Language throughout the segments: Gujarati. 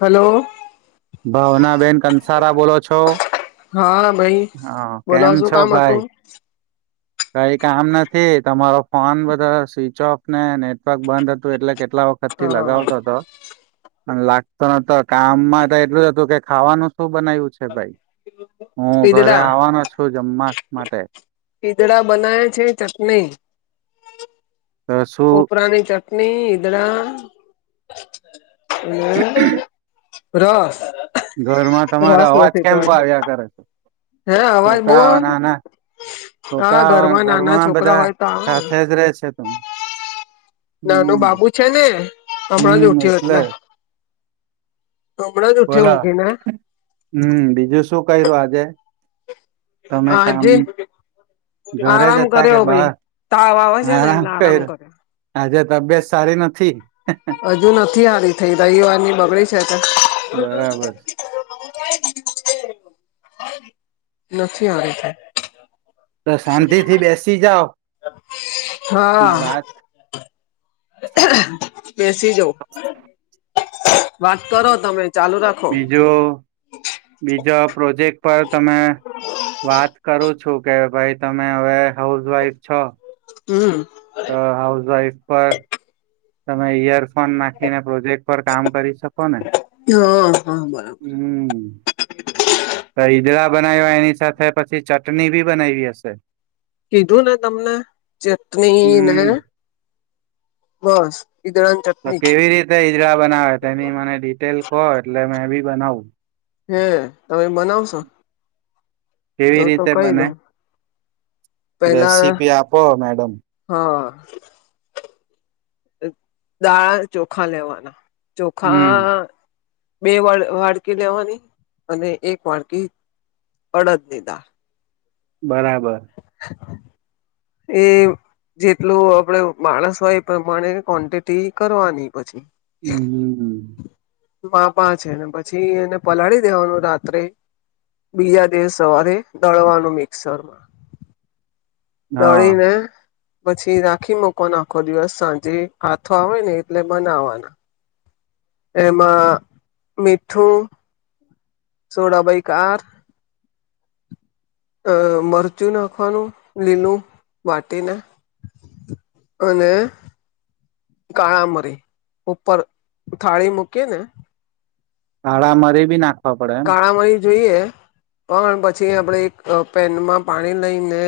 હાલો. સારા બોલો છો, હા ભાઈ હા બોલો કેમ શું છો કામ ભાઈ હતું કંઈ કામ નથી તમારો ફોન બધા સ્વિચ ઓફ ને નેટવર્ક બંધ હતું, એટલે કે કેટલા વખત થી હા લગાવતો હતો અને લાગતો નતો કામમાં એટલું હતું કે ખાવાનું શું બનાવ્યું છે, ભાઈ હું ઘરે ઈદડા આવવાનો છું, જમવા મા માટે. ઈદડા બનાયા છે, ચટણી તો શું કોપરાની ચટણી ઈદડા હું રસ. ઘરમાં તમારા રસ અવાજ નથી તો કેમ આવ્યા કરે છે, હે અવાજ બહુ છોકરાઓ આવે નાના હા છોકરાઓ નાના ઘરમાં છોકરા બધા હોય તો આવે ને સાથે જ રહે છે. પણ નાનો હું બાબુ છે ને હમણાં જ હું ઉઠ્યો એટલે જ. હમણાં જ ઉઠ્યો બોલો ઊંઘીને હમ બીજું શું કર્યું આજે તમે કામ, આજે ઘરે જ આરામ હતા કે કર્યો ભાઈ બહાર, તાવ આવે છે ને આરામ એટલે કર્યો, આજે તબી યત સારી નથી. હજુ નથી સારી થઈ રવિવાર ની બગડી છે, તો બરાબર છે નથી આવી તો શાંતિ થી બેસી જાઓ ને હા વાત બેસી જવ વાત કરો, તમે ચાલુ રાખો બીજું બીજા પ્રોજેક્ટ પર તમે વાત કરો છો. છું કે ભાઈ તમે હવે હાઉસવાઈફ છો. હું. અ હાઉસ વાઈફ પર તમે યર પણ નાખીને પ્રોજેક્ટ પર કામ કરી શકો ને, હ હા બરાબર, હમ બનાવા એની સાથે પછી ચટણી બી બનાવી હશે. કીધું ને તમને ચટણી ને હમ બસ ઈદડાની તો ચટણી કેવી રીતે ઈજડા બનાવે તેની મને ડિટેલ કહો એટલે મે બી બનાવું. હે તમે બનાવશો. તો કેવી તો રીતે કઈ દઉ બને. પેલા રેસીપી આપો મેડમ હા દાળ ચોખા લેવાના હમ ચોખા બે વાટકી લેવાની અને એક વાટકી અડદ ની દાળ. બરાબર એ જેટલું આપડે માણસ હોય એ પ્રમાણે ક્વન્ટિટી કરવાની પછી હું, હું, હું. મા પા છે ને પછી એને પલાળી દેવાનું રાત્રે બીજા દિવસ સવારે દળવાનું મિક્સરમાં હા દોડી ને પછી રાખી મકવાનો આખો દિવસ સાંજે હાથો આવે ને એટલે બનાવાના એમાં મીઠું સોડા બૈક અ મરચું નાખવાનું લીલું વાટીના અને કાળા મરી ઉપર થાળી મૂકી ને કાળા મરી બી નાખવા પડે એમ કાળા મરી જોઈએ પણ પછી આપણે એક પેનમાં પાણી લઈને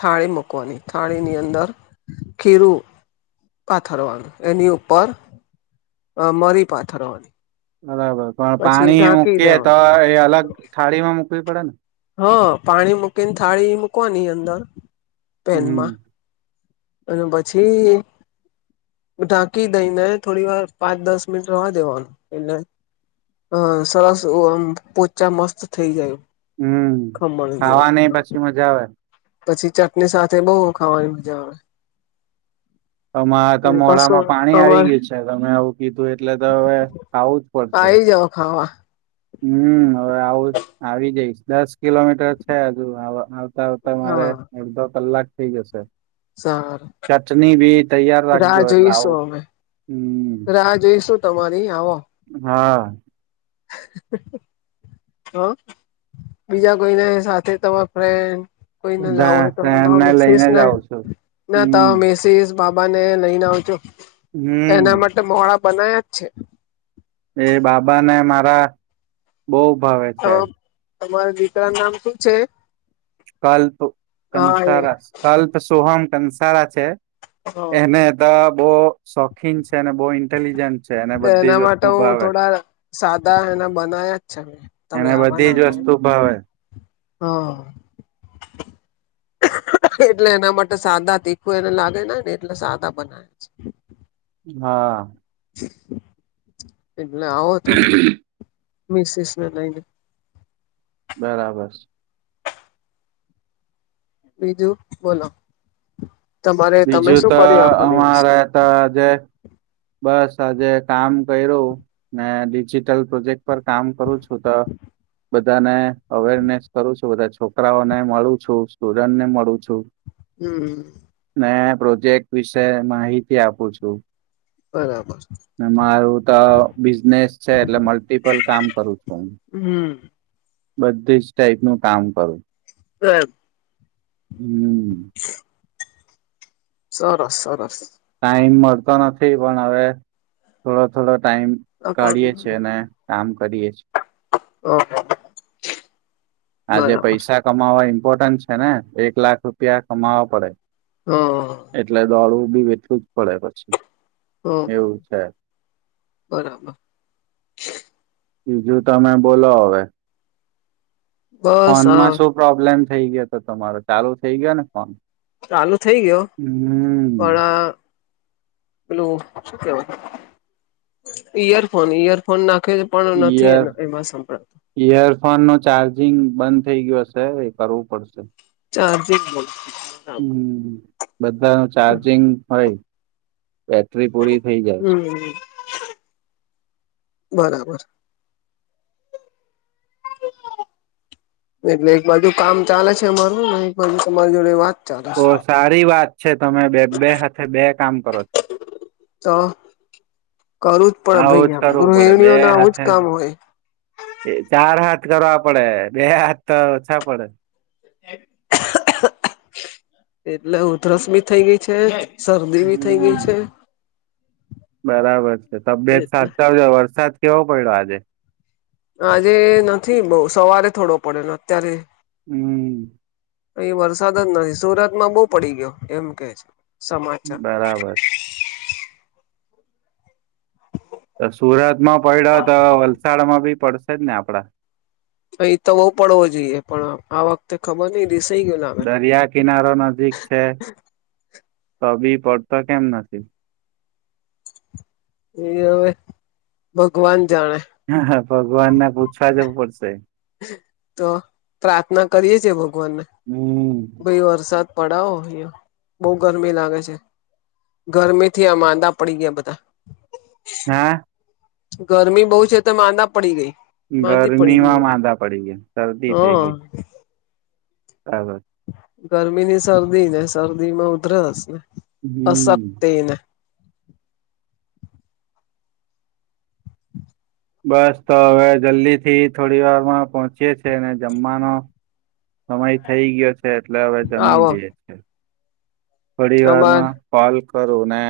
થાળી મૂકવાની થાળીની અંદર ખીરું પાથરવાનું એની ઉપર મરી પાથરવાની બરાબર પણ પછી પાણી ઢાંકી મૂકીએ તો દેવાનું એ અલગ થાળી માં મુકવી પડે ને હ પાણી મૂકીને થાળી મૂકવાની અંદર પેનમાં હમ અને પછી ઢાંકી દઈ ને થોડી વાર પાંચ દસ મિનિટ રવા દેવાનું એટલે હ સરસ આમ પોચા મસ્ત થઈ જાય હમ ખમણ ખાવા જેવા નઈ પછી મજા આવે પછી ચટણી સાથે બહ ખાવાની મજા આવે આમાં તો કશું મોડામાં પાણી આવી અમારે ગયું છે તમે આવું કીધું એટલે તો હવે ખાવું જ પડશે થઈ જાવ ખા હમ હવે આવું આવી જઈશ દસ કિલોમીટર છે હજુ આવતા આવતા મારે હા અડધો કલાક થઇ જશે સારું ચટણી ભી તૈયાર રાહ રાખજો એટલે જોઈશું આવું અમે હમ રાહ જોઈશું તમારી આવો હા [inaudible] હ બીજા કોઈને સાથે તમાર ફ્રેન્ડ કોઈ ના લાવું બધા હોય ફ્રેન્ડને તોસીસ લઈને જ ના આવ છું. ના ત હમ મેસીસ બાબા ને લઈને આવજો હમ એના માટે મોડાા બનાયા જ છે એ બાબાને મારા બહુ ભાવે તો છે તમારા દીતા નામ શું છે કલ્પ હા એ કંસારા કલ્પ સોહમ કંસારા છે હા એને હતા બહ શોખીન છે અને બહુ ઇન્ટેલિજન્ટ છે અને તો બધી એના જ માટે વસ્તુ હું ભાવે થોડા સાદા એના બનાયા જ છે મેં તમે એને બધી આવવાના જ હતા વસ્તુ એટલે. ભાવ હા એટલે એના માટે સાદા તીખું એને લાગે ને એટલે સાદા બનાવે છે હા એટલે આવો તમે મિસસ ના લઈને બરાબર બીજું બોલો તમારે તમે બીજું શું તો કર્યું આખો દિવસ અમારે હતા જે બસ આજે કામ કર્યું ને ડિજિટલ પ્રોજેક્ટ પર કામ કરું છું તો બધાને અવેરનેસ કરું છું બધા છોકરાઓને મળું છું સ્ટુડન્ટ ને મળું છું હમ ને પ્રોજેક્ટ વિશે માહિતી આપું છું બરાબર મારું તો બિઝનેસ છે એટલે મલ્ટિપલ કામ કરું છું હું હમ બધી જ ટાઈપનું કામ કરું હ [inaudible] હમ સરસ સરસ ટાઈમ મળતો નથી પણ હવે થોડો થોડો ટાઈમ કાઢીએ બરાબર છીએ એ અને કામ કરીએ છીએ ઓહ [unintelligible] આજે પૈસા કમાવા ઈમ્પોર્ટન્ટ છે ને એક લાખ રૂપિયા કમાવા પડે એટલે દોડું બી જ પડે પછી હમ એવું છે બરાબર બીજું તમે બોલો હવે બસ આ ફોનમાં શું પ્રોબ્લેમ થઈ ગયો હતો તમારો ચાલુ થઇ ગયો ને ચાલુ થઇ ગયો પણ હમ અ પેલું શું કેવ ઈયરફોન ઈયરફોન નાખ [unintelligible] ઇયર ઇયરફોન નો ચાર્જ જિંમ બંધ થઇ ગયો હશે એ કરવું પડશે ચાર્જિંગ બરાબર હમ બધા ન ચાર્જિંગ હોય બેટરી પૂરી થઇ જાય છે હમ બરાબર [inaudible] એટલે એક બાજુ કામ ચાલે છે અમારું એક બાજુ તમારી જોડે વાત ચાલે તો છે સારી વાત છે તમે બે હાથે બે કામ કરો છો તો કરવું જ હા પડે આવું જ ભાઈ આમ કરવું પડે બે ગૃહિણીઓને આવું જ હાથે કામ હોય એ ચાર હાથ કરવા પડે બે હાથ તો ઓછા પડે એટલે ઉધરસબી થઈ ગઈ છે શરદી બી થઈ ગઈ હમ છે બરાબર છે તબિયત એટલે સાચવજો વરસાદ કેવો પડ્યો આજે આજે નથી બહુ સવારે થોડો પડેલો અત્યારે હમ અહી વરસાદ જ નથી સુરતમાં બહુ પડી ગયો એમ કે છે સમાચાર બરાબર તો સુરત માં પડ્યો તો વલસાડમાં બી પડશે જ ને આપડા અહી તો બહુ પડવો જોઈએ પણ આ વખતે ખબર નહ દરિયા કિનારો નજીક છે તો બી પડતા કેમ નથી એ હવે ભગવાન જાણે હ હા ભગવાનને પૂછવા જવું પડશે તો પ્રાર્થના કરીયે છેએ ભ હમ હમ ભાઈ વરસાદ પડાવો અહીંયા બઉ ગરમી લાગે છે ગરમીથી આ માંદા પડી ગયા બધા હા ગરમી બહુ છે તો માંદા પડી ગઈ માંદી પડી ગઈ હું ગરમીમાં માંદા પડી ગયા હા ટાવર ગરમી ની શરદી ને શરદીમાં ઉધરસ ને હમ અશક્તિ બસ તો હવે જલ્દીથી થોડી વારમાં પહોંચીયે છીએ ને જમવા નું સમય થઇ ગયો છે એટલે હવે જમી આવો લઈ એ પરિવારમાં પાલ કરોને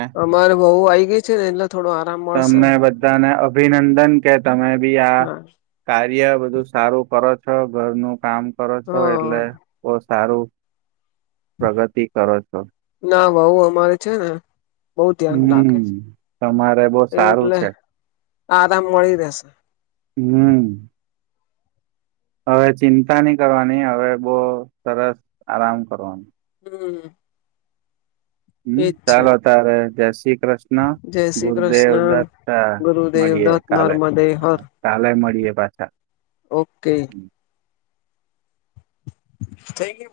વઉ આઈ ગઈ છે લગભગ તમેને બધાને અભિનંદન કે તમે બી આ હા કાર્ય બધું સારું કરો છો ઘરનું કામ કરો છો હા એટલે બહ સારું પ્રગતિ કરો છો બહુ અમારે છે ને બહુ ધ્યાન રાખે હમ તમારે બહુ છે સારું એટલે છે આરામ મળી રેસે હમ હવે ચિંતા નહી કરવાની હવે બઉં સરસ આરામ કરો હમ હમ એજ છે ચાલો તારે જય શ્રી કૃષ્ણ જય શ્રી ગુરુદેવ કૃષ્ણ દત્તતા ગુરુદેવ મળીએ દત્ત કાલે નર્મદે હર કાલે મળીએે પાછા ઓકે શ્રી